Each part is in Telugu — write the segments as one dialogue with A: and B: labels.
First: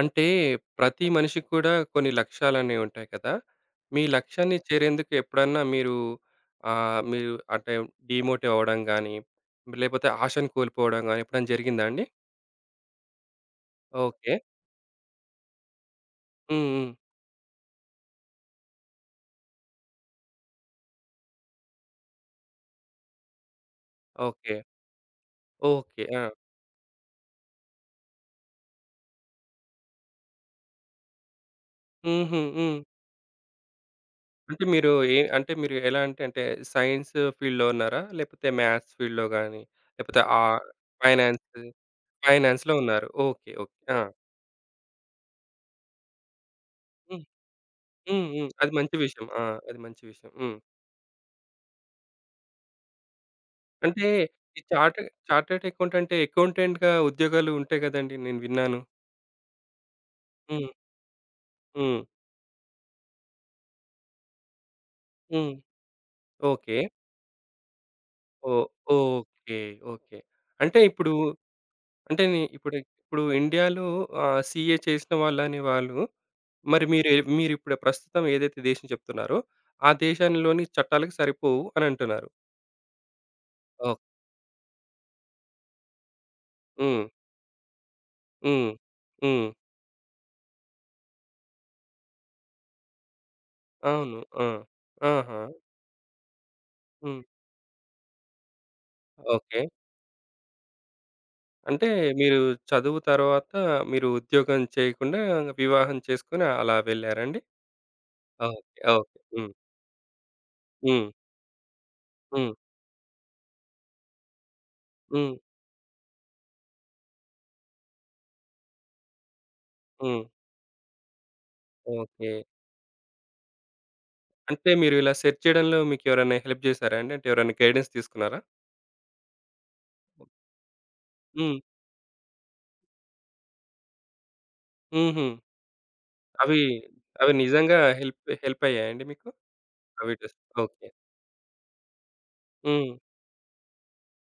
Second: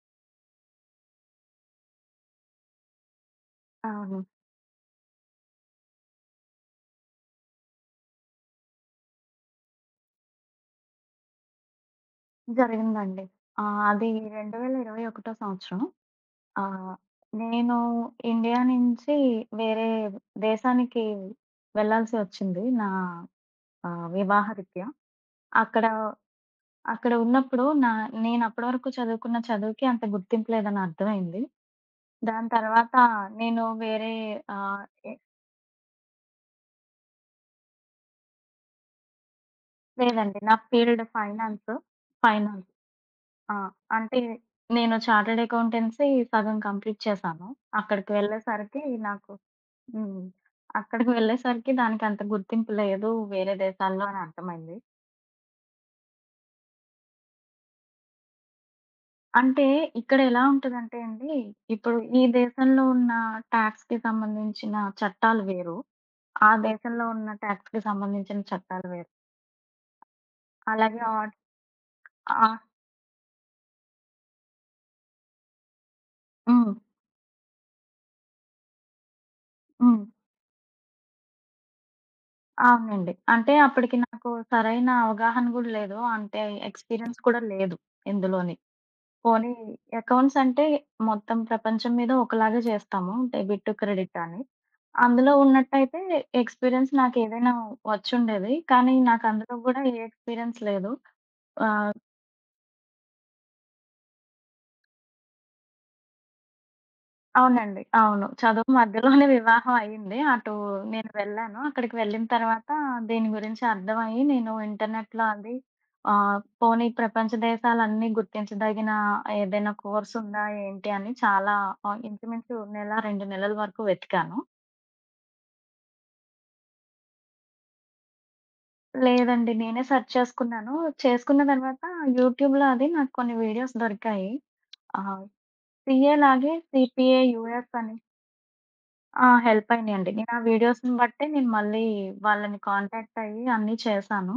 A: అంటే ప్రతి మనిషికి కూడా కొన్ని లక్ష్యాలనేవి ఉంటాయి కదా! మీ
B: అవును.
A: లక్ష్యాన్ని చేరేందుకు ఎప్పుడన్నా మీరు మీరు అంటే డీమోటివ్ అవ్వడం గానీ, లేపోతే ఆశను కోల్పోవడం గానీ ఎప్పుడైనా జరిగిందా అండి?
B: జరిగిందండి. అది
A: ఓకే.
B: 2021 సంవత్సరం.
A: హ్మ్. హ్మ్.
B: ఆహ్, నేను ఇండియా నుంచి వేరే దేశానికి వెళ్ళాల్సి వచ్చింది. నా
A: ఓకే.
B: వివాహరీత్యా. అక్కడ
A: ఓకే. ఆ!
B: అక్కడ ఉన్నప్పుడు నేను అప్పటివరకు చదువుకున్న చదువుకి అంత గుర్తింపు లేదని అర్థమైంది.
A: హుహు.
B: దాని
A: హ్మ్.
B: తర్వాత నేను వేరే
A: అంటే
B: ఆహ్,
A: మీరు
B: ఎ
A: ఏ అంటే మీరు ఎలా అంటే, అంటే సైన్స్ ఫీల్డ్‌లో ఉన్నారా? లేపోతే మ్యాథ్స్ ఫీల్డ్‌లో గానీ, లేపోతే
B: లేదండి.
A: ఆ
B: నా ఫీల్డ్
A: ఫైనాన్స్,
B: ఫైనాన్స్. ఫైనాన్స్.
A: ఫైనాన్స్‌లో ఉన్నారు. ఓకే.
B: ఆ!
A: ఓకే. ఆ!
B: అంటే నేను చార్టర్డ్ అకౌంటెన్సీ సగం కంప్లీట్
A: హ్మ్.
B: చేశాను. అక్కడికి
A: హ్మ్. హ్మ్. అది
B: వెళ్ళేసరికి
A: మంచి విషయం.
B: నాకు
A: ఆ! అది మంచి
B: హ్మ్.
A: విషయం. హ్మ్.
B: అక్కడికి వెళ్ళేసరికి దానికంత గుర్తింపు లేదు వేరే దేశాల్లో
A: అంటే
B: అని
A: ఈ
B: అర్థమైంది.
A: చార్ట్ చార్టర్డ్ అకౌంట్ అంటే అకౌంటెంట్‌గా ఉద్యోగాలు ఉంటాయి గదండీ! నేను విన్నాను.
B: అంటే ఇక్కడ ఎలా
A: హ్మ్.
B: ఉంటదంటే అండి, ఇప్పుడు
A: హ్మ్.
B: ఈ దేశంలో ఉన్న టాక్స్‌కి సంబంధించిన చట్టాలు
A: హ్మ్.
B: వేరు. ఆ
A: ఓకే.
B: దేశంలో ఉన్న టాక్స్‌కి సంబంధించిన
A: ఓ
B: చట్టాలు వేరు.
A: ఓకే. ఓకే. అంటే
B: అలాగే
A: ఇప్పుడు
B: ఆట్
A: అంటే నే
B: ఆ!
A: ఇప్పుడు ఇప్పుడు ఇండియాలో సీఏ చేసిన వాళ్ళనే వాళ్ళు
B: హ్మ్.
A: మరి మీరు మీరిప్పుడు ప్రస్తుతం ఏదైతే దేశం చెప్తున్నారో, ఆ
B: హ్మ్.
A: దేశంలోని చట్టాలకు సరిపోవు అని అంటున్నారు.
B: అవునండి. అంటే అప్పటికి
A: ఓహ్!
B: నాకు సరైన అవగాహన గూడా లేదు. అంటే
A: హ్మ్.
B: ఎక్స్‌పీరియన్స్ కూడా లేదు ఎందులోని.
A: హ్మ్. హ్మ్.
B: పోనీ అకౌంట్స్ అంటే మొత్తం ప్రపంచం మీద ఒకలాగే చేస్తాము. డెబిట్, క్రెడిట్
A: అవును.
B: అని.
A: ఆ!
B: అందులో
A: ఆహా!
B: ఉన్నట్టయితే ఎక్స్‌పీరియన్స్
A: హ్మ్.
B: నాకేదైనా వచ్చుండేది. కానీ నాకు అందులో
A: ఓకే.
B: గూడా ఏ ఎక్స్‌పీరియన్స్ లేదు.
A: అంటే
B: ఆహ్,
A: మీరు చదువు తర్వాత మీరు ఉద్యోగం చేయకుండా వివాహం చేసుకొని అలా వెళ్లారండి?
B: అవునండి. అవును. చదువు
A: ఓకే. ఓకే.
B: మధ్యలోనే
A: హ్మ్.
B: వివాహం అయింది. అటు
A: హ్మ్.
B: నేను వెళ్ళాను. అక్కడికి వెళ్ళిన
A: హ్మ్.
B: తర్వాత దీని గురించి అర్థమయ్యి నేను ఇంటర్నెట్‌లో
A: హ్మ్.
B: అది పోనీ ప్రపంచ దేశాలన్నీ గుర్తించదగిన ఏదైనా
A: హ్మ్.
B: కోర్సుందా ఏంటి అని చాలా
A: ఓకే.
B: ఇంచుమించు నెల, 2 నెలల వరకు వెతికాను.
A: అంటే మీరు ఇలా సెర్చ్ చేయడంలో మీకెవరైనా హెల్ప్ చేసారా అండి? అంటే ఎవరైనా గైడెన్స్ తీసుకున్నారా?
B: లేదండి. నేనే సెర్చ్ చేసుకున్నాను. చేసుకున్న
A: హ్మ్.
B: తర్వాత యూట్యూబ్‌లో అది నాకు కొన్ని వీడియోస్ దొరికాయి. ఆహ్,
A: హుహు.
B: సీఏ లాగే
A: అవి
B: సీపీఏ
A: అవి
B: యూఎస్
A: నిజంగా
B: అని
A: హెల్ప్ హెల్ప్ అయ్యాయండి మీకు?
B: ఆ! హెల్ప్ అయినాయండి.
A: అవి
B: నేను ఆ
A: టెస్ట్ ఓకే.
B: వీడియోస్‌ని బట్టే నేను మళ్ళీ వాళ్ళని
A: హ్మ్.
B: కాంటాక్ట్ అయ్యి అన్నీ చేశాను.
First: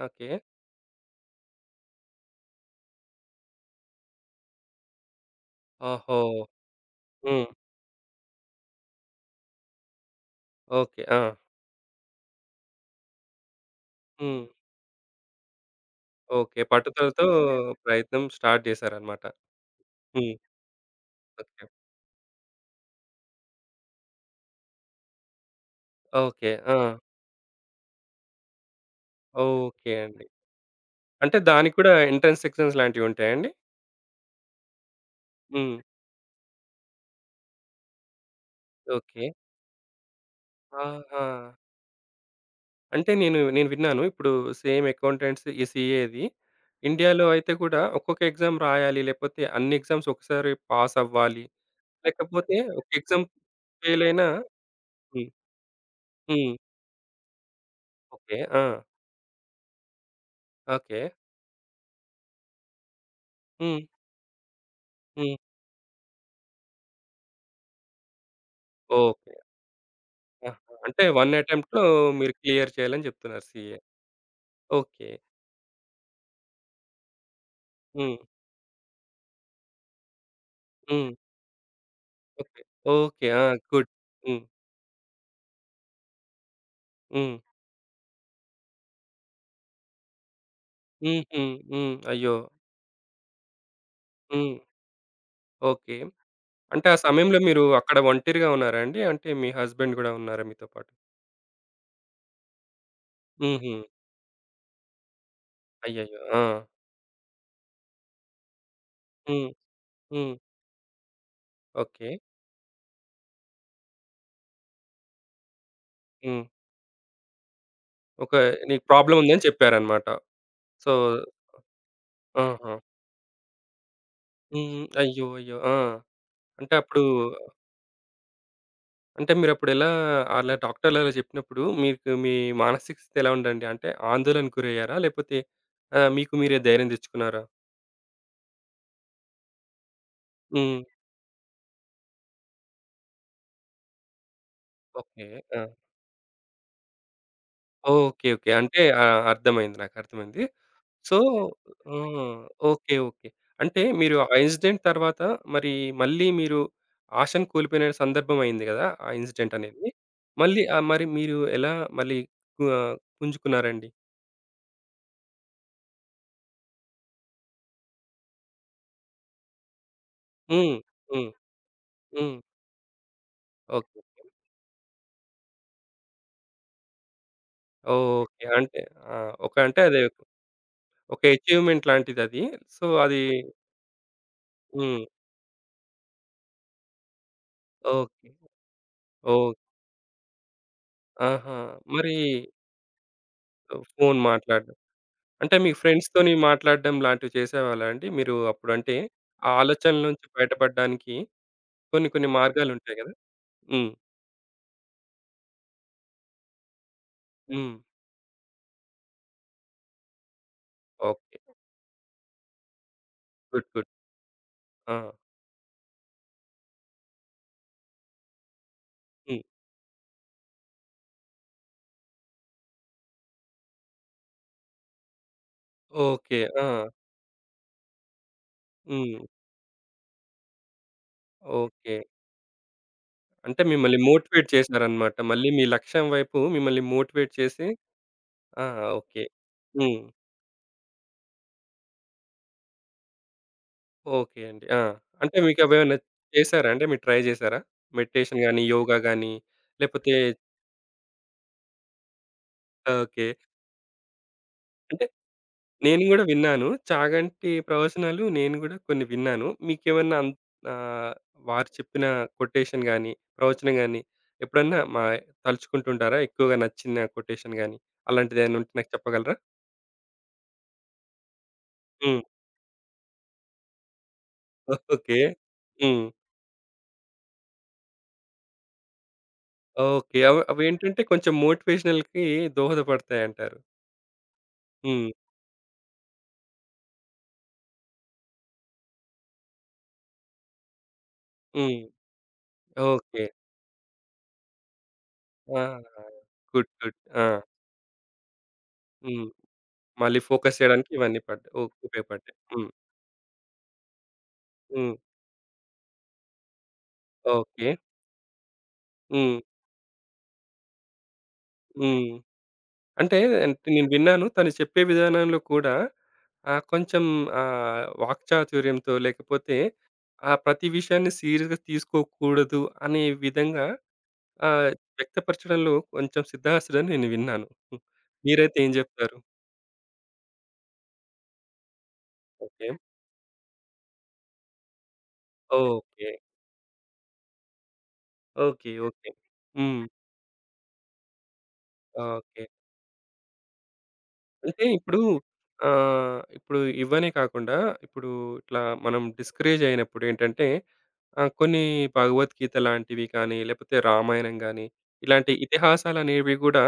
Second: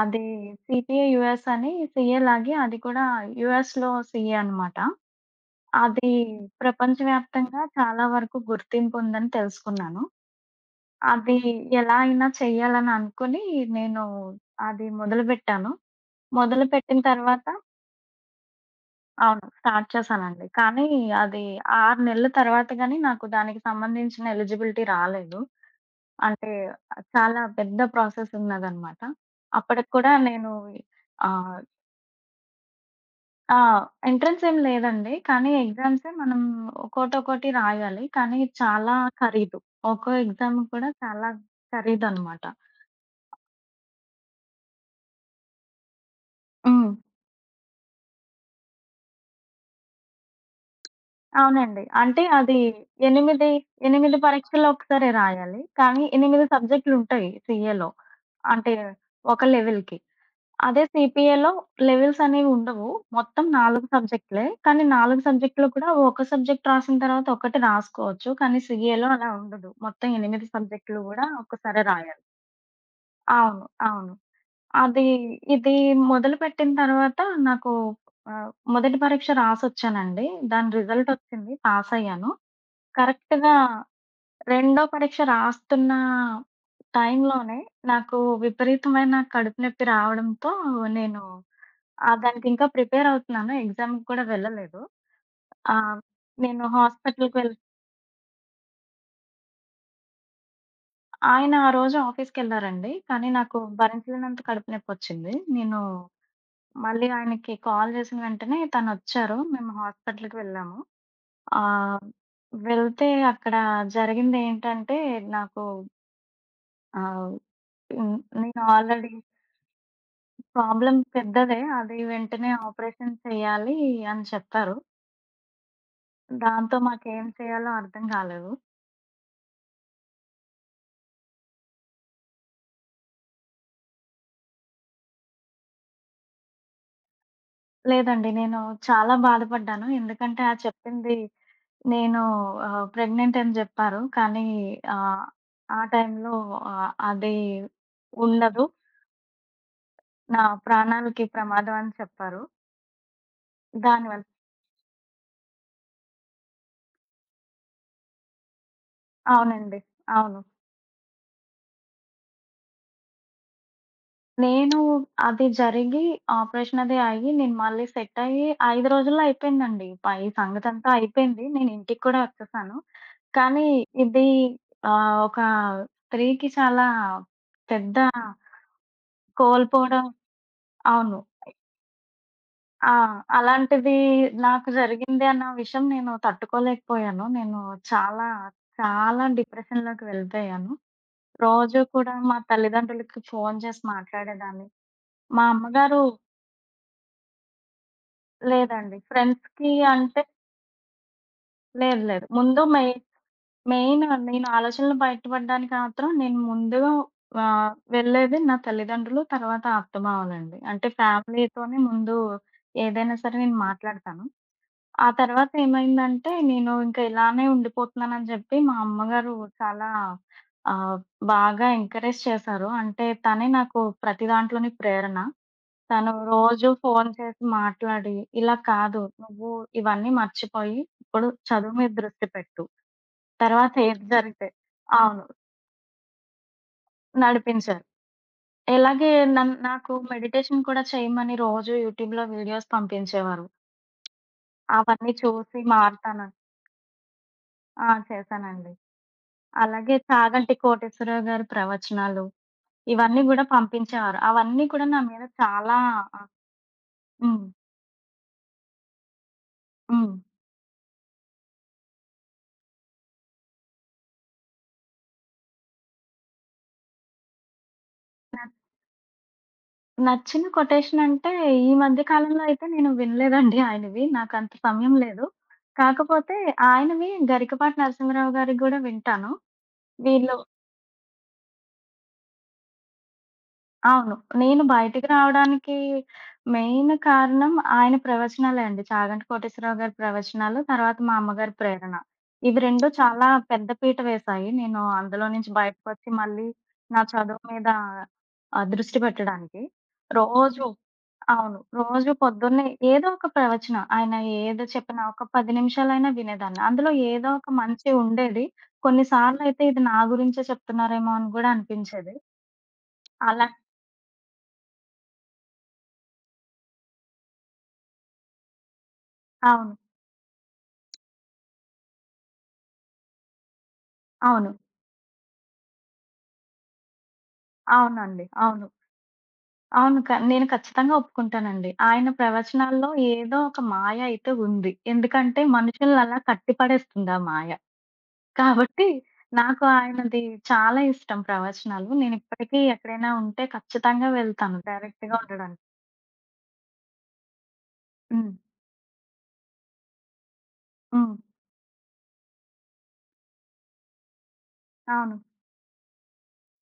B: అది
A: ఓకే.
B: సీపీఏ యూఎస్ అని సీఏ లాగే అది కూడా యూఎస్‌లో సీఏ అనమాట. అది
A: ఓహో! హ్మ్.
B: ప్రపంచవ్యాప్తంగా చాలా వరకు గుర్తింపు ఉందని తెలుసుకున్నాను.
A: ఓకే. ఆ!
B: అది ఎలా అయినా చేయాలని అనుకుని నేను
A: హ్మ్.
B: అది మొదలుపెట్టాను.
A: ఓకే.
B: మొదలుపెట్టిన
A: పట్టుదలతో
B: తర్వాత
A: ప్రయత్నం స్టార్ట్ చేశారన్నమాట.
B: అవును. స్టార్ట్
A: హ్మ్.
B: చేశానండి. కానీ అది
A: ఓకే.
B: 6 నెలల తర్వాత గాని నాకు దానికి సంబంధించిన ఎలిజిబిలిటీ రాలేదు.
A: ఓకే.
B: అంటే
A: ఆ!
B: చాలా పెద్ద ప్రాసెస్ ఉన్నదనమాట. అప్పటికి
A: ఓకే
B: కూడా
A: అండి.
B: నేను
A: అంటే
B: ఆహ్,
A: దానికి కూడా ఎంట్రన్స్ ఎగ్జామ్స్ లాంటివుంటాయా అండి?
B: ఆ! ఎంట్రన్స్ ఏం లేదండి. కానీ
A: హ్మ్.
B: ఎగ్జామ్సే మనం ఒక్కోటొక్కోటి రాయాలి. కానీ చాలా
A: ఓకే.
B: ఖరీదు. ఒక్కో ఎగ్జామ్ కూడా
A: ఆహా!
B: చాలా ఖరీదనమాట.
A: అంటే నేను నేను విన్నాను. ఇప్పుడు సేమ్ అకౌంటెంట్స్ ఈ సీఏది
B: హ్మ్.
A: ఇండియాలో అయితే కూడా ఒక్కొక్క ఎగ్జామ్ రాయాలి. లేకపోతే అన్ని ఎగ్జామ్స్ ఒకసారి పాస్ అవ్వాలి.
B: అవునండి. అంటే అది
A: లేకపోతే ఒక ఎగ్జామ్
B: 8,
A: ఫెయిల్
B: 8
A: అయినా
B: పరీక్షలు ఒకసారే
A: హ్మ్.
B: రాయాలి. కానీ 8
A: హ్మ్.
B: సబ్జెక్టులుంటాయి సీఏలో.
A: ఓకే. ఆ!
B: అంటే ఒక లెవెల్‌కి. అదే
A: ఓకే.
B: సీపీఏలో లెవెల్స్ అనేవి ఉండవు. మొత్తం
A: హ్మ్.
B: 4 సబ్జెక్టులే. కానీ 4
A: హ్మ్.
B: సబ్జెక్టులు కూడా ఒక సబ్జెక్ట్ రాసిన తర్వాత ఒకటి రాసుకోవచ్చు. కానీ సీఏలో అలా
A: ఓకే.
B: ఉండదు. మొత్తం 8
A: ఆహా!
B: సబ్జెక్టులు
A: అంటే 1
B: గూడా
A: అటెంప్ట్‌లో
B: ఒక్కసారే రాయాలి.
A: మీరు క్లియర్ చేయాలని చెప్తున్నారు
B: అవును.
A: సీఏ.
B: అవును. అది
A: ఓకే.
B: ఇది మొదలుపెట్టిన తర్వాత నాకు
A: హ్మ్.
B: మొదటి పరీక్ష రాసొచ్చానండి. దాని
A: హ్మ్.
B: రిజల్ట్ ఒచ్చింది. పాసయ్యాను.
A: ఓకే. ఓకే. ఆ!
B: కరెక్ట్‌గా
A: గుడ్. హ్మ్.
B: రెండో పరీక్ష రాస్తున్న
A: హ్మ్.
B: టైంలోనే నాకు విపరీతమైన కడుపు నొప్పి రావడంతో నేను
A: హుహు. హ్మ్. అయ్యో!
B: దానికింకా ప్రిపేర్ అవుతున్నాను. ఎగ్జామ్‌కి కూడా
A: హ్మ్.
B: వెళ్ళలేదు.
A: ఓకే.
B: ఆహ్, నేను
A: అంటే ఆ
B: హాస్పిటల్‌కి
A: సమయంలో
B: వెళ్
A: మీరు అక్కడ ఒంటరిగా ఉన్నారా అండి? అంటే మీ హస్బెండ్ గూడా ఉన్నారా మీతో పాటు?
B: ఆయన ఆ రోజు ఆఫీస్‌కెళ్లారండి. కానీ నాకు
A: హుహు.
B: భరించలేనంత కడుపు నొప్పొచ్చింది. నేను
A: అయ్యయ్యో! ఆ!
B: మళ్ళీ ఆయనకి కాల్ చేసిన వెంటనే తనొచ్చారు.
A: హ్మ్.
B: మేము
A: హ్మ్.
B: హాస్పిటల్‌కి వెళ్ళాము. ఆహ్,
A: ఓకే.
B: వెళ్తే అక్కడ జరిగిందేంటంటే నాకు
A: హ్మ్.
B: ఆహ్ హ్మ్.
A: ఒక
B: నేను
A: నీకు
B: ఆల్రెడీ
A: ప్రాబ్లమ్ ఉందని చెప్పారన్నమాట. సో
B: ప్రాబ్లమ్ పెద్దదే. అది వెంటనే
A: ఆహా!
B: ఆపరేషన్ చేయాలి అని చెప్పారు.
A: హ్మ్. అయ్యో! అయ్యో! ఆ! అంటే
B: దాంతో
A: అప్పుడు
B: మాకేం చేయాలో అర్థం కాలేదు.
A: అంటే మీరప్పుడు ఎలా అలా డాక్టర్లు అలా చెప్పినప్పుడు మీకు మీ మానసిక స్థితి ఎలా ఉందండి? అంటే ఆందోళనకు గురయ్యారా? లేకపోతే మీకు మీరే ధైర్యం తెచ్చుకున్నారా?
B: లేదండి. నేను చాలా బాధపడ్డాను. ఎందుకంటే ఆ
A: హ్మ్.
B: చెప్పింది నేను ప్రెగ్నెంట్ అని జెప్పారు. కానీ
A: ఓకే.
B: ఆహ్,
A: ఆ!
B: ఆ టైంలో అది
A: ఓకే. ఓకే.
B: ఉండదు.
A: అంటే ఆ! అర్థమైంది.
B: నా
A: నాకర్థమైంది. సో
B: ప్రాణాలకి ప్రమాదం అని
A: హ్మ్.
B: చెప్పారు.
A: ఓకే. ఓకే. అంటే మీరు
B: దానివల్ల
A: ఆ ఇన్సిడెంట్ తర్వాత మరి మళ్ళీ మీరు ఆశను కోల్పోయిన సందర్భం అయింది గదా! ఆ ఇన్సిడెంట్
B: అవునండి.
A: అనేది.
B: అవును.
A: మళ్ళీ మరి మీరు ఎలా మళ్ళీ కు పుంజుకున్నారండి?
B: నేను అది జరిగి, ఆపరేషన్ అది అయ్యి, నేను మళ్ళీ సెట్ అయ్యి 5 రోజుల్లో అయిపోయిందండి. ప ఈ
A: హ్మ్.
B: సంగతంతా
A: హ్మ్.
B: అయిపోయింది. నేను ఇంటికి కూడా
A: హ్మ్.
B: వచ్చేసాను. కానీ
A: ఓకే.
B: ఇది ఒక స్త్రీకి చాలా పెద్ద
A: ఓకే. అంటే ఆ! ఒక అంటే అది
B: కోల్పోవడం అవును.
A: ఒక అచీవ్‌మెంట్ లాంటిదది. సో,
B: ఆ!
A: అది
B: అలాంటిది నాకు
A: హ్మ్.
B: జరిగింది అన్న విషయం నేను తట్టుకోలేకపోయాను. నేను
A: ఓకే.
B: చాలా, చాలా
A: ఓహ్!
B: డిప్రెషన్‌లోకి వెళ్ళిపోయాను.
A: ఆహా!
B: రోజు కూడా
A: మరి
B: మా తల్లిదండ్రులకి ఫోను చేసి
A: ఫోను
B: మాట్లాడేదాన్ని.
A: మాట్లాడడం.
B: మా
A: అంటే మీ
B: అమ్మగారు
A: ఫ్రెండ్స్‌తోని మాట్లాడడం లాంటివి చేసేవాళ్ళా అండి? మీరు అప్పుడు అంటే,
B: లేదండి.
A: ఆ
B: ఫ్రెండ్స్‌కి
A: ఆలోచనల
B: అంటే
A: నుంచి బయటపడడానికి
B: లేదు
A: కొన్ని
B: లేదు.
A: కొన్ని
B: ముందు మెయి
A: మార్గాలుంటాయి గదా! హ్మ్.
B: మెయిన్ నేను ఆలోచనలు బయటపడడానికి మాత్రం నేను ముందుగా
A: హ్మ్.
B: వెళ్ళేది నా తల్లిదండ్రులు, తర్వాత అత్తమామలండి. అంటే
A: ఓకే.
B: ఫ్యామిలీతోనే ముందు ఏదైనా సరే నేను
A: గుడ్. గుడ్.
B: మాట్లాడతాను.
A: ఆ!
B: ఆ తర్వాత ఏమైందంటే, నేను ఇంక ఇలానే ఉండిపోతున్నానని జెప్పి మా అమ్మగారు
A: హ్మ్.
B: చాలా ఆహ్, బాగా ఎంకరేజ్ చేశారు. అంటే తనే నాకు ప్రతి దాంట్లోని ప్రేరణ. తను
A: ఓకే. ఆ!
B: రోజు ఫోను చేసి మాట్లాడి, "ఇలా కాదు
A: హ్మ్.
B: నువ్వు ఇవన్నీ మర్చిపోయి, ఇప్పుడు చదువు మీద
A: ఓకే.
B: దృష్టి పెట్టు.
A: అంటే
B: తర్వాత
A: మిమ్మల్ని
B: ఏది
A: మోటివేట్
B: జరిగితే"
A: చేసారన్నమాట.
B: అవును.
A: మళ్ళీ మీ లక్ష్యం వైపు మిమ్మల్ని మోటివేట్ చేసి
B: నడిపించారు.
A: ఆ!
B: ఇలాగే
A: ఓకే.
B: నాకు
A: హ్మ్.
B: మెడిటేషన్ కూడా చేయమని రోజు యూట్యూబ్‌లో వీడియోస్ పంపించేవారు.
A: ఓకే అండి. ఆ!
B: అవన్నీ
A: అంటే
B: చూసి
A: మీకవేమన్నా
B: మారుతానని
A: చేసారా అండి? మీరు ట్రై జేసారా?
B: ఆ!
A: మెడిటేషన్ గాని,
B: చేశానండి.
A: యోగా గాని
B: అలాగే
A: లేపోతే
B: 'చాగంటి కోటేశ్వరరావు' గారి ప్రవచనాలు, ఇవన్నీ
A: ఓకే.
B: గూడా పంపించేవారు. అవన్నీ కూడా నా
A: అంటే
B: మీద చాలా
A: నేను గూడా
B: ఆహ్,
A: విన్నాను.
B: హ్మ్.
A: చాగంటి ప్రవచనాలు నేను గూడా కొన్ని విన్నాను.
B: హ్మ్.
A: మీకేమన్నా అన్ ఆహ్, వారు చెప్పిన కొటేషన్ గాని, ప్రవచనం గాని ఎప్పుడన్నా మా తలుచుకుంటుంటారా? ఎక్కువగా నచ్చిన కొటేషన్ గాని అలాంటిదేమైనా ఉంటే నాకు చెప్పగలరా?
B: నచ్చిన కొటేషన్ అంటే, ఈ మధ్య
A: హ్మ్.
B: కాలంలో అయితే నేను వినలేదండి ఆయనవి. నాకంత సమయం
A: ఓకే.
B: లేదు.
A: హ్మ్.
B: కాకపోతే ఆయనవి 'గరికపాటి నరసింహరావు' గారివి గూడా వింటాను.
A: ఓకే.
B: వీళ్ళు
A: అవి అవేంటంటే కొంచెం మోటివేషనల్‌కి దోహదపడతాయంటారు.
B: అవును. నేను బయటికి
A: హ్మ్.
B: రావడానికి మెయిన్ కారణం ఆయన ప్రవచనాలే అండి. 'చాగంటి కోటేశ్వరరావు' గారి ప్రవచనాలు, తర్వాత మా అమ్మగారి
A: హ్మ్.
B: ప్రేరణ. ఇవి 2
A: ఓకే.
B: చాలా పెద్ద పీట వేశాయి. నేను అందులో నుంచి
A: ఆ!
B: బయటకొచ్చి మళ్ళీ
A: గుడ్. గుడ్.
B: నా
A: ఆ!
B: చదువు మీద దృష్టి
A: హ్మ్.
B: పెట్టడానికి.
A: మళ్ళీ ఫోకస్
B: రోజు
A: చేయడానికి ఇవన్నీ పడ్డాయి.
B: అవును.
A: ఓ
B: రోజు
A: ఉపయోగపడ్డాయి.
B: పొద్దున్నే
A: హ్మ్.
B: ఏదో ఒక ప్రవచనం ఆయన ఏది
A: హ్మ్.
B: చెప్పినా ఒక 10 నిమిషాలైనా వినేదాన్ని. అందులో ఏదో ఒక
A: ఓకే.
B: మంచి ఉండేది.
A: హ్మ్.
B: కొన్నిసార్లయితే ఇది నా గురించే చెప్తున్నారేమో అని గూడా
A: హ్మ్.
B: అనిపించేది.
A: అంటే
B: అలా
A: అంటే నేను విన్నాను. తను చెప్పే విధానంలో కూడా కొంచెం వాక్చాతుర్యంతో లేకపోతే
B: అవును.
A: ప్రతి విషయాన్ని సీరియస్‌గా తీసుకోకూడదు అనే విధంగా
B: అవును.
A: ఆహ్, వ్యక్తపరచడంలో కొంచెం సిద్ధహస్తుడని నేను విన్నాను. హ్మ్.
B: అవునండి.
A: మీరైతే
B: అవును.
A: ఏం జెప్తారు?
B: అవును. నేను ఖచ్చితంగా ఒప్పుకుంటానండి. ఆయన
A: ఓకే.
B: ప్రవచనాల్లో ఏదో ఒక మాయ అయితే ఉంది. ఎందుకంటే మనుషుల్ని
A: ఓకే.
B: అలా కట్టిపడేస్తుంది ఆ మాయ.
A: ఓకే.
B: కాబట్టి
A: ఓకే.
B: నాకు
A: హ్మ్.
B: ఆయనది చాలా ఇష్టం ప్రవచనాలు.
A: ఓకే.
B: నేనిప్పటికీ ఎక్కడైనా ఉంటే ఖచ్చితంగా వెళ్తాను
A: అంటే ఇప్పుడు
B: డైరెక్ట్‌గా ఉండడానికి.
A: ఇప్పుడు ఇవ్వనే కాకుండా ఇప్పుడు
B: హ్మ్.
A: ఇట్లా మనం డిస్కరేజ్ అయినప్పుడు ఏంటంటే
B: హ్మ్.
A: ఆ! కొన్ని భగవద్గీత లాంటివి కానీ, లేకపోతే రామాయణం గాని,
B: అవును.
A: ఇలాంటి ఇతిహాసాలనేవి గూడా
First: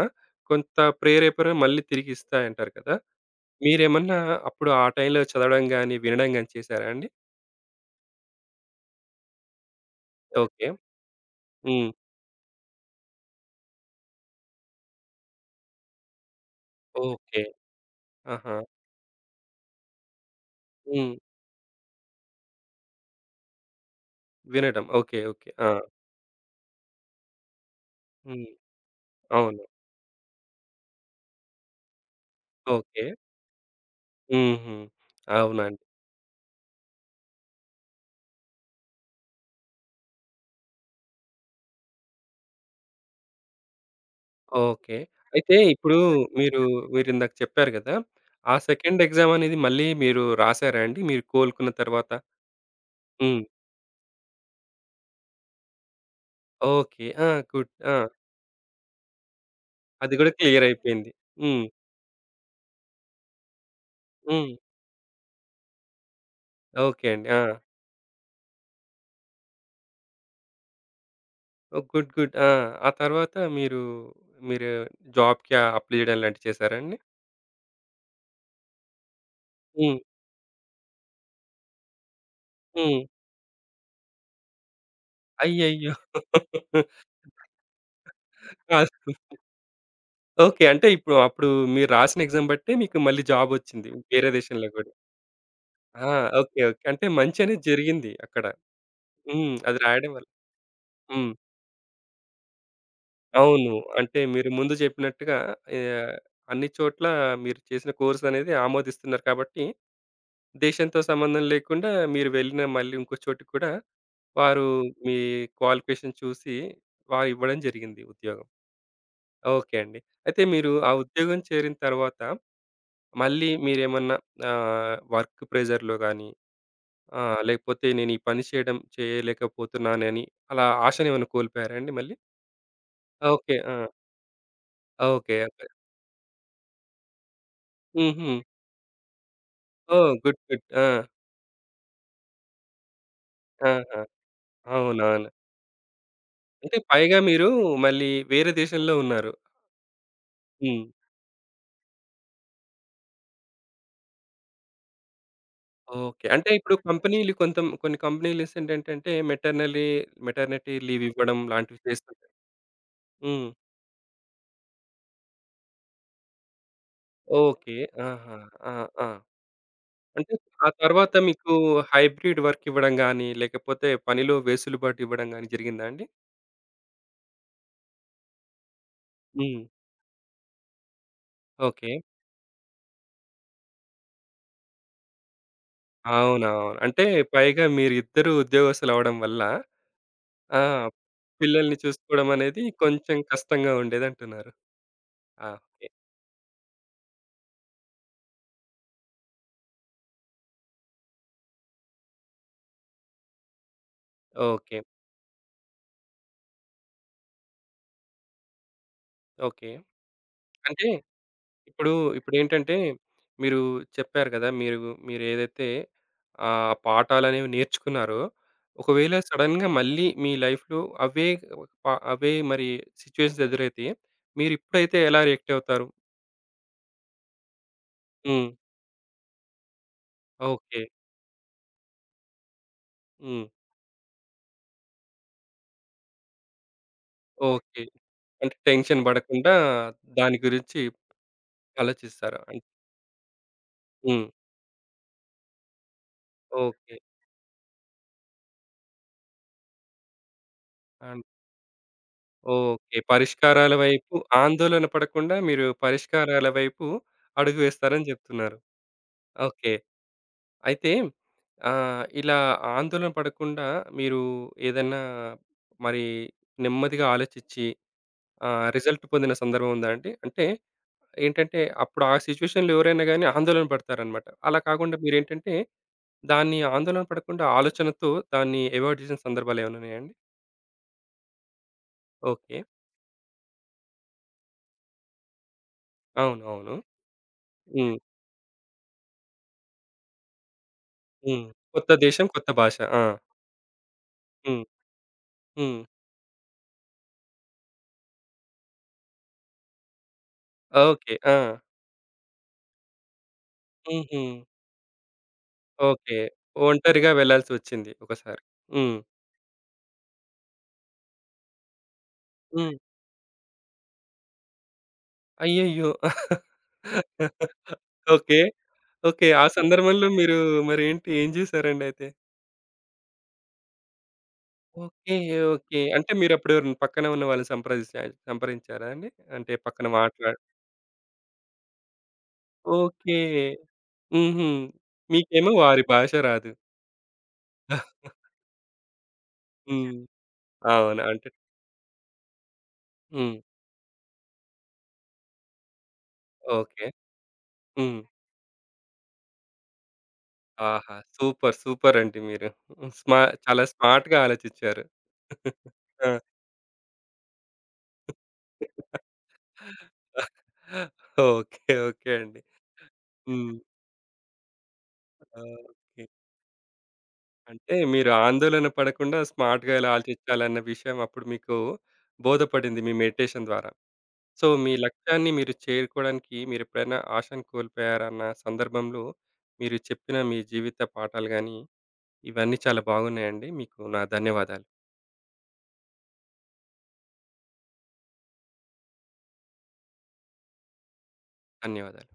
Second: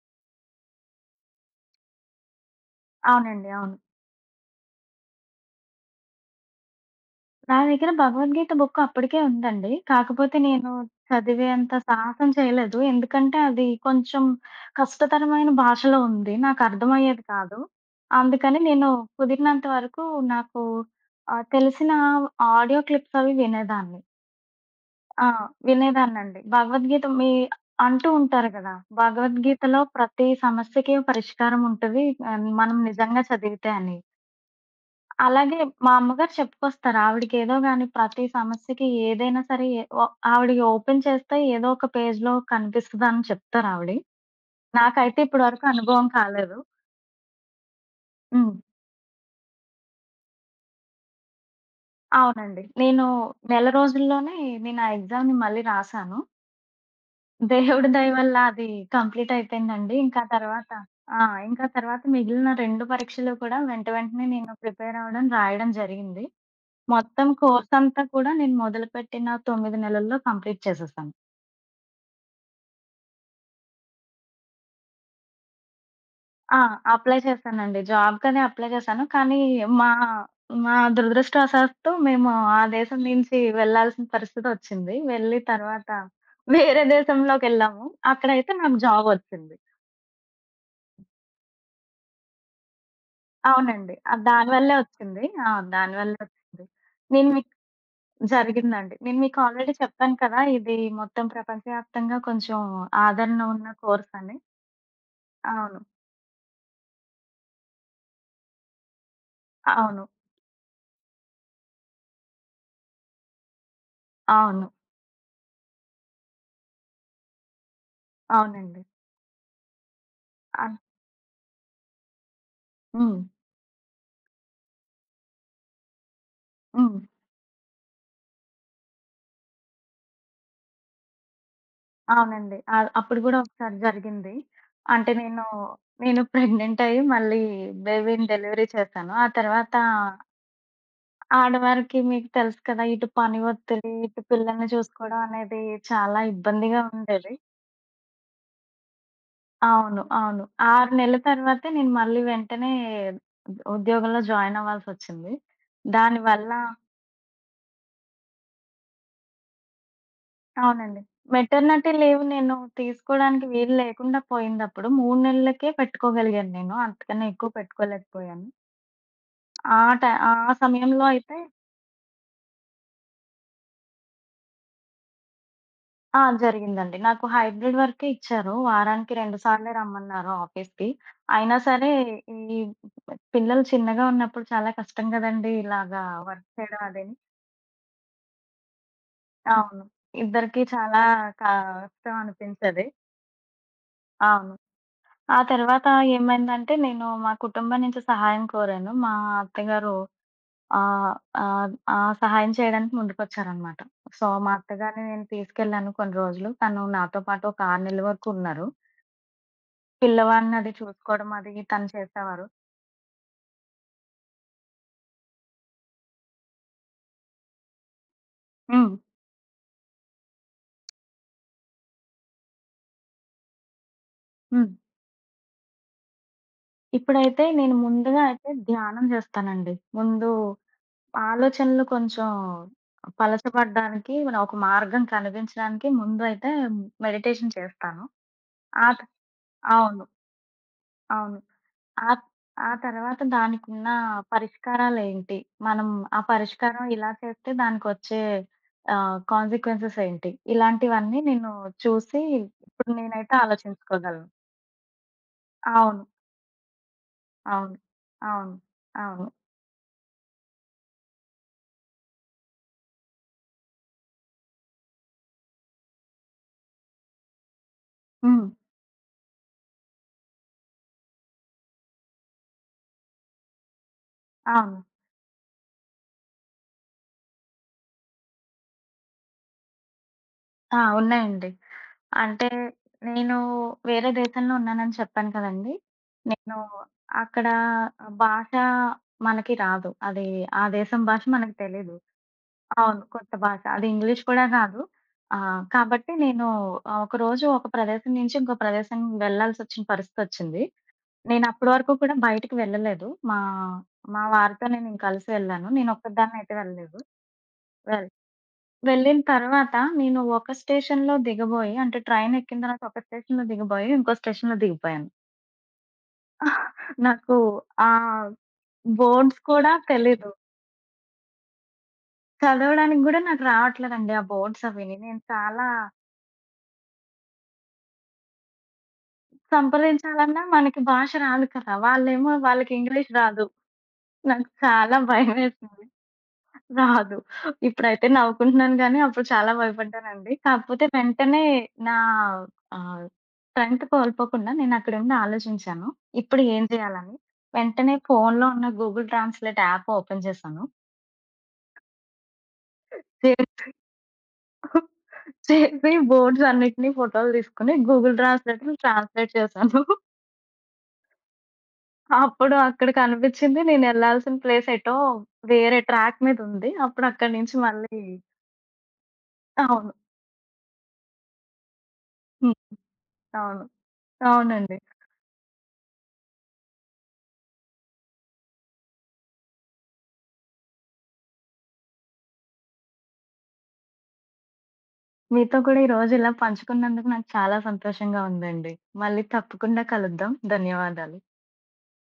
A: కొంత ప్రేరేపణ మళ్ళీ తిరిగిస్తాయంటారు కదా!
B: అవునండి. అవును.
A: మీరేమన్నా అప్పుడు ఆ టైంలో చదవడం గాని, వినడం గాని చేశారా అండి?
B: నా దగ్గర భగవద్గీత బుక్ అప్పటికే ఉందండి. కాకపోతే
A: ఓకే.
B: నేను చదివేంత
A: హ్మ్.
B: సాహసం చేయలేదు. ఎందుకంటే అది కొంచెం కష్టతరమైన భాషలో ఉంది. నాకర్థమయ్యేది
A: ఓకే.
B: కాదు.
A: ఆహా!
B: అందుకని నేను కుదిరినంత వరకు నాకు
A: హ్మ్.
B: తెలిసిన ఆడియో క్లిప్స్ అవి వినేదాన్ని.
A: వినడం. ఓకే.
B: ఆ!
A: ఓకే. ఆ!
B: వినేదాన్నండి. భగవద్గీత మీ అంటూ
A: హ్మ్.
B: ఉంటారు గదా!
A: అవును.
B: భగవద్గీతలో ప్రతి సమస్యకి పరిష్కారం ఉంటది. మనం
A: ఓకే.
B: నిజంగా చదివితే అని.
A: హుహు.
B: అలాగే
A: అవునండి.
B: మా అమ్మగారు చెప్పుకొస్తారు. ఆవిడకేదో గాని ప్రతి సమస్యకి ఏదైనా సరే ఎ ఒ ఆవిడకి ఓపెన్ చేస్తే ఏదో ఒక పేజ్‌లో కనిపిస్తదని చెప్తారావిడి.
A: ఓకే.
B: నాకైతే ఇప్పటి
A: అయితే
B: వరకు
A: ఇప్పుడు
B: అనుభవం కాలేదు.
A: మీరు మీరిందాక చెప్పారు గదా!
B: హ్మ్.
A: ఆ సెకండ్ ఎగ్జామనేది మళ్ళీ మీరు రాసారా అండి? మీరు కోలుకున్న తర్వాత?
B: అవునండి. నేను
A: హ్మ్.
B: నెల రోజుల్లోనే నేను ఆ ఎగ్జామ్‌ని మళ్ళీ రాసాను.
A: ఓకే. ఆ! గుడ్.
B: దేవుడి
A: ఆ!
B: దయ వల్ల అది కంప్లీట్ అయిపోయిందండి.
A: అది
B: ఇంకా
A: గూడా
B: తర్వాత
A: క్లియరయిపోయింది.
B: ఆ!
A: హ్మ్.
B: ఇంకా తర్వాత మిగిలిన 2 పరీక్షలు కూడా వెంట వెంటనే
A: హ్మ్.
B: నేను ప్రిపేర్ అవ్వడం, రాయడం జరిగింది.
A: ఓకే
B: మొత్తం
A: అండి. ఆ!
B: కోర్స్ అంతా కూడా నేను మొదలుపెట్టిన 9 నెలల్లో కంప్లీట్ చేసేసాను.
A: ఓహ్! గుడ్. గుడ్. ఆ! ఆ తర్వాత మీరు, మీరు జాబ్‌కి అప్లై చేయడం లాంటివి
B: ఆ!
A: చేసారా అండి?
B: అప్లై చేశానండి. జాబ్‌కని అప్లై చేశాను. కానీ మా
A: హ్మ్.
B: మా దురదృష్టవశాత్తు మేము ఆ దేశం
A: హ్మ్.
B: నుంచి వెళ్ళాల్సిన పరిస్థితొచ్చింది. వెళ్ళి తర్వాత
A: అయ్యయ్యో!
B: వేరే దేశంలోకెళ్ళాము. అక్కడైతే నాకు
A: కాదు.
B: జాబొచ్చింది.
A: ఓకే. అంటే ఇప్పుడు అప్పుడు మీరు రాసిన ఎగ్జామ్ బట్టే మీకు మళ్ళీ జాబొచ్చింది.
B: అవునండి.
A: వేరే
B: దాని
A: దేశంలో
B: వల్లే
A: గూడా.
B: వచ్చింది. ఆ! దాని
A: ఆ!
B: వల్లే
A: ఓకే.
B: వచ్చింది.
A: ఓకే. అంటే
B: నేను మీకు
A: మంచనేది జరిగింది అక్కడ.
B: జరిగిందండి. నేను మీకు
A: హ్మ్.
B: ఆల్రెడీ
A: అది రాయడం
B: చెప్పాను
A: వల్ల.
B: కదా! ఇది మొత్తం
A: హ్మ్.
B: ప్రపంచవ్యాప్తంగా కొంచెం ఆదరణ ఉన్న
A: అవును. అంటే
B: కోర్సని.
A: మీరు ముందు చెప్పినట్టుగా
B: అవును.
A: ఆహ్, అన్ని చోట్ల మీరు చేసిన కోర్స్ అనేది ఆమోదిస్తున్నారు కాబట్టి,
B: అవును.
A: దేశంతో సంబంధం లేకుండా మీరు వెళ్ళిన మళ్ళీ ఇంకో చోటికి కూడా వారు
B: అవును.
A: మీ క్వాలిఫికేషన్ చూసి వారు ఇవ్వడం జరిగింది ఉద్యోగం.
B: అవునండి.
A: ఓకే అండి. అయితే మీరు
B: అన్
A: ఆ ఉద్యోగం చేరిన తర్వాత
B: హ్మ్.
A: మళ్ళీ మీరేమన్నా వర్క్ ప్రెషర్‌లో గాని
B: హ్మ్.
A: లేకపోతే నేను ఈ పని చేయడం చేయలేకపోతున్నానని అలా ఆశనేమైనా కోల్పోయారా అండి మళ్ళీ?
B: అవునండి. అప్పుడు గూడా
A: ఓకే. ఆ!
B: ఒకసారి జరిగింది. అంటే
A: ఓకే.
B: నేను,
A: ఓకే.
B: నేను ప్రెగ్నెంట్ అయ్యి మళ్ళీ బేబీని
A: హుహు.
B: డెలివరీ చేశాను. ఆ తర్వాత
A: ఓహ్! గుడ్. గుడ్. ఆ!
B: ఆడవారికి మీకు తెలుసు కదా! ఇటు పని ఒత్తిడి,
A: ఆహా!
B: ఇటు పిల్లల్ని చూసుకోవడం
A: అవునవును.
B: అనేది చాలా
A: అంటే
B: ఇబ్బందిగా
A: పైగా
B: ఉండేది.
A: మీరు మళ్ళీ వేరే దేశంలో ఉన్నారు.
B: అవును. అవును.
A: హ్మ్.
B: 6 నెలల తర్వాతే నేను మళ్ళీ వెంటనే ఉద్యోగంలో జాయిన్ అవ్వాల్సొచ్చింది.
A: ఓకే. అంటే
B: దానివల్ల
A: ఇప్పుడు కంపెనీలు కొంత కొన్ని కంపెనీలేంటంటే మెటర్నలీ మెటర్నిటీ
B: అవునండి.
A: లీవ్ ఇవ్వడం లాంటివి
B: మెటర్నిటీ లీవ్
A: చేస్తుంటాయి.
B: నేను తీసుకోడానికి
A: హ్మ్.
B: వీలు లేకుండా పోయిందప్పుడు 3 నెలలకే పెట్టుకోగలిగాను నేను. అంతకన్నా ఎక్కువ
A: ఓకే. ఆహా!
B: పెట్టుకోలేకపోయాను.
A: ఆ! ఆ! అంటే
B: ఆ
A: ఆ
B: సమయంలో
A: తర్వాత
B: అయితే
A: మీకు హైబ్రిడ్ వర్క్ ఇవ్వడం గాని, లేకపోతే పనిలో వెసులుబాటు ఇవ్వడం గాని జరిగిందా అండి?
B: ఆ! జరిగిందండి. నాకు హైబ్రిడ్ వర్కే ఇచ్చారు. వారానికి 2
A: హ్మ్.
B: సార్లే రమ్మన్నారు ఆఫీస్‌కి. అయినా
A: ఓకే.
B: సరే ఈ పిల్లలు చిన్నగా ఉన్నప్పుడు చాలా కష్టం గదండీ! ఇలాగా వర్క్
A: అవునవును.
B: చేయడం
A: అంటే
B: అదని.
A: పైగా మీరిద్దరూ ఉద్యోగస్తులవ్వడం వల్ల
B: అవును.
A: ఆ!
B: ఇద్దరికీ చాలా
A: పిల్లల్ని
B: కష్టం
A: చూసుకోవడం అనేది
B: అనిపించేది.
A: కొంచెం కష్టంగా ఉండేదంటున్నారు.
B: అవును. ఆ
A: ఆ!
B: తర్వాత
A: ఓకే.
B: ఏమైందంటే, నేను మా కుటుంబం నుంచి సహాయం కోరాను. మా అత్తగారు ఆహ్, ఆహ్, ఆ సహాయం చేయడానికి ముందుకొచ్చారనమాట. సో, మా
A: ఓకే.
B: అత్తగారిని నేను తీసుకెళ్ళాను కొన్ని రోజులు. తను నాతో పాటు ఒక 6 నెలల వరకు ఉన్నారు.
A: ఓకే.
B: పిల్లవాడిని అది
A: అంటే
B: చూసుకోవడం అది తను
A: ఇప్పుడు
B: చేసేవారు.
A: ఇప్పుడేంటంటే మీరు చెప్పారు కదా! మీరు మీరేదైతే పాఠాలనేవి నేర్చుకున్నారో,
B: హ్మ్.
A: ఒకవేళ సడెన్‌గా మళ్ళీ మీ లైఫ్‌లో అవే ప అవే మరి సిట్యుయేషన్స్ ఎదురైతే మీరు
B: హ్మ్.
A: ఇప్పుడైతే ఎలా రియాక్ట్ అవుతారు?
B: ఇప్పుడైతే నేను ముందుగా
A: హ్మ్.
B: అయితే ధ్యానం చేస్తానండి. ముందు
A: ఓకే.
B: ఆలోచనలు కొంచెం
A: హ్మ్.
B: పలచబడ్డానికి ఒక మార్గం కనిపించడానికి ముందు అయితే మెడిటేషన్
A: ఓకే.
B: చేస్తాను.
A: అంటే
B: ఆ త
A: టెన్షన్ పడకుండా
B: అవును.
A: దాని గురించి
B: అవును. ఆ
A: ఆలోచిస్తారు. అన్
B: ఆ తర్వాత దానికున్న
A: హ్మ్.
B: పరిష్కారాలేంటి? మనం ఆ పరిష్కారం
A: ఓకే.
B: ఇలా చేస్తే దానికొచ్చే కాన్సీక్వెన్సెస్ ఏంటి? ఇలాంటివన్నీ
A: అండ్
B: నేను చూసి ఇప్పుడు
A: ఓకే.
B: నేనైతే
A: పరిష్కారాల వైపు
B: ఆలోచించుకోగలను.
A: ఆందోళన పడకుండా మీరు
B: అవును.
A: పరిష్కారాల వైపు అడుగు
B: అవును.
A: వేస్తారని
B: అవును.
A: జెప్తున్నారు.
B: అవును.
A: ఓకే. అయితే ఇలా ఆందోళన పడకుండా మీరు ఏదన్నా మరి నెమ్మదిగా ఆలోచిచ్చి
B: హ్మ్.
A: రిజల్ట్ పొందిన సందర్భం ఉందా అండి? అంటే ఏంటంటే అప్పుడు ఆ సిట్యుయేషన్‌లో ఎవరైనా గాని ఆందోళన పడతారనమాట. అలా
B: అవును.
A: కాకుండా మీరేంటంటే దాన్ని ఆందోళన పడకుండా ఆలోచనతో దాన్ని అవాయిడ్ జేసిన సందర్భాలేమైనా ఉన్నాయండి?
B: ఆ! ఉన్నాయండి. అంటే
A: ఓకే.
B: నేను వేరే దేశంలో ఉన్నానని చెప్పాను కదండీ! నేను
A: అవునవును.
B: అక్కడ
A: హ్మ్.
B: భాష మనకి రాదు. అది ఆ దేశం భాష
A: హ్మ్.
B: మనకు
A: కొత్త
B: తెలీదు.
A: దేశం, కొత్త భాష. ఆ!
B: అవును. కొత్త భాష. అది ఇంగ్లీష్ కూడా
A: హ్మ్.
B: కాదు.
A: హ్మ్.
B: కాబట్టి నేను ఒకరోజు ఒక ప్రదేశం నుంచి ఇంకో ప్రదేశానికి వెళ్ళాల్సొచ్చిన పరిస్థితొచ్చింది.
A: ఓకే. ఆ!
B: నేను అప్పటి వరకు కూడా బయటికి వెళ్ళలేదు. మా
A: హుహు.
B: మా వారితో నేను ఇంక కలిసి వెళ్ళాను.
A: ఓకే.
B: నేనొక్కదాన్నయితే వెళ్ళలేదు.
A: ఒంటరిగా వెళ్ళాల్సొచ్చింది
B: వెల్
A: ఒకసారి. హ్మ్.
B: వెళ్ళిన తర్వాత నేను ఒక స్టేషన్‌లో దిగబోయి అంటే ట్రైన్ ఎక్కిన
A: హ్మ్.
B: తర్వాత ఒక స్టేషన్‌లో దిగబోయి, ఇంకో స్టేషన్‌లో దిగిపోయాను.
A: అయ్యయ్యో!
B: నాకు ఆ
A: ఓకే. ఓకే.
B: బోర్డ్స్
A: ఆ
B: కూడా
A: సందర్భంలో
B: తెలీదు.
A: మీరు మరేంటి ఏం చేశారండి అయితే?
B: చదవడానికి గూడా నాకు రావట్లేదండి ఆ బోర్డ్స్ అవిని.
A: ఓకే.
B: నేను చాలా
A: ఓకే. అంటే మీరప్పుడు ఎవరైనా పక్కన ఉన్న వాళ్ళని సంప్రదించా సంప్రదించారా అండి? అంటే పక్కన మాట్లా
B: సంప్రదించాలన్నా మనకి భాష రాదు కదా! వాళ్ళేమో వాళ్ళకి ఇంగ్లీష్
A: ఓకే.
B: రాదు.
A: హుహు.
B: నాకు చాలా
A: మీకేమో వారి
B: భయమేసింది.
A: భాష రాదు.
B: రాదు. ఇప్పుడైతే నవ్వుకుంటున్నాను గానీ, అప్పుడు చాలా
A: హ్మ్.
B: భయపడ్డానండి. కాకపోతే
A: అవును. అంటే
B: వెంటనే నా ఆహ్,
A: హ్మ్.
B: స్ట్రెంత్ కోల్పోకుండా నేనక్కడుండి ఆలోచించాను. ఇప్పుడు ఏం
A: ఓకే.
B: చేయాలని? వెంటనే
A: హ్మ్.
B: ఫోన్‌లో ఉన్న గూగుల్ ట్రాన్స్‌లేట్ యాప్ ఓపెన్ చేశాను.
A: ఆహా! సూపర్. సూపర్ అండి మీరు. స్మా
B: చేసి
A: చాలా స్మార్ట్‌గా ఆలోచించారు.
B: చేసి
A: ఆ!
B: బోర్డ్స్ అన్నిటిని ఫోటోలు తీసుకొని గూగుల్ ట్రాన్స్‌లేట్‌లో ట్రాన్స్‌లేట్ చేశాను.
A: ఓకే. ఓకే అండి.
B: అప్పుడు అక్కడ
A: హ్మ్.
B: కనిపించింది. నేనెళ్ళాల్సిన ప్లేస్ ఎటో వేరే
A: ఓకే.
B: ట్రాక్ మీదుంది. అప్పుడు అక్కడి నుంచి
A: అంటే
B: మళ్ళీ
A: మీరు ఆందోళన పడకుండా స్మార్ట్‌గా ఎలా
B: అవును.
A: ఆలోచించాలన్న విషయం అప్పుడు మీకు
B: హ్మ్.
A: బోధపడింది మీ మెడిటేషన్
B: అవును.
A: ద్వారా. సో, మీ
B: అవునండి.
A: లక్ష్యాన్ని మీరు చేరుకోవడానికి మీరెప్పుడైనా ఆశను కోల్పోయారన్న సందర్భంలో మీరు చెప్పిన మీ జీవిత పాఠాలు గాని, ఇవన్నీ చాలా బాగున్నాయండి. మీకు నా ధన్యవాదాలు.
B: మీతో కూడా ఈరోజు ఇలా పంచుకున్నందుకు నాకు చాలా సంతోషంగా ఉందండి. మళ్ళీ తప్పకుండా కలుద్దాం. ధన్యవాదాలు.
A: ధన్యవాదాలు.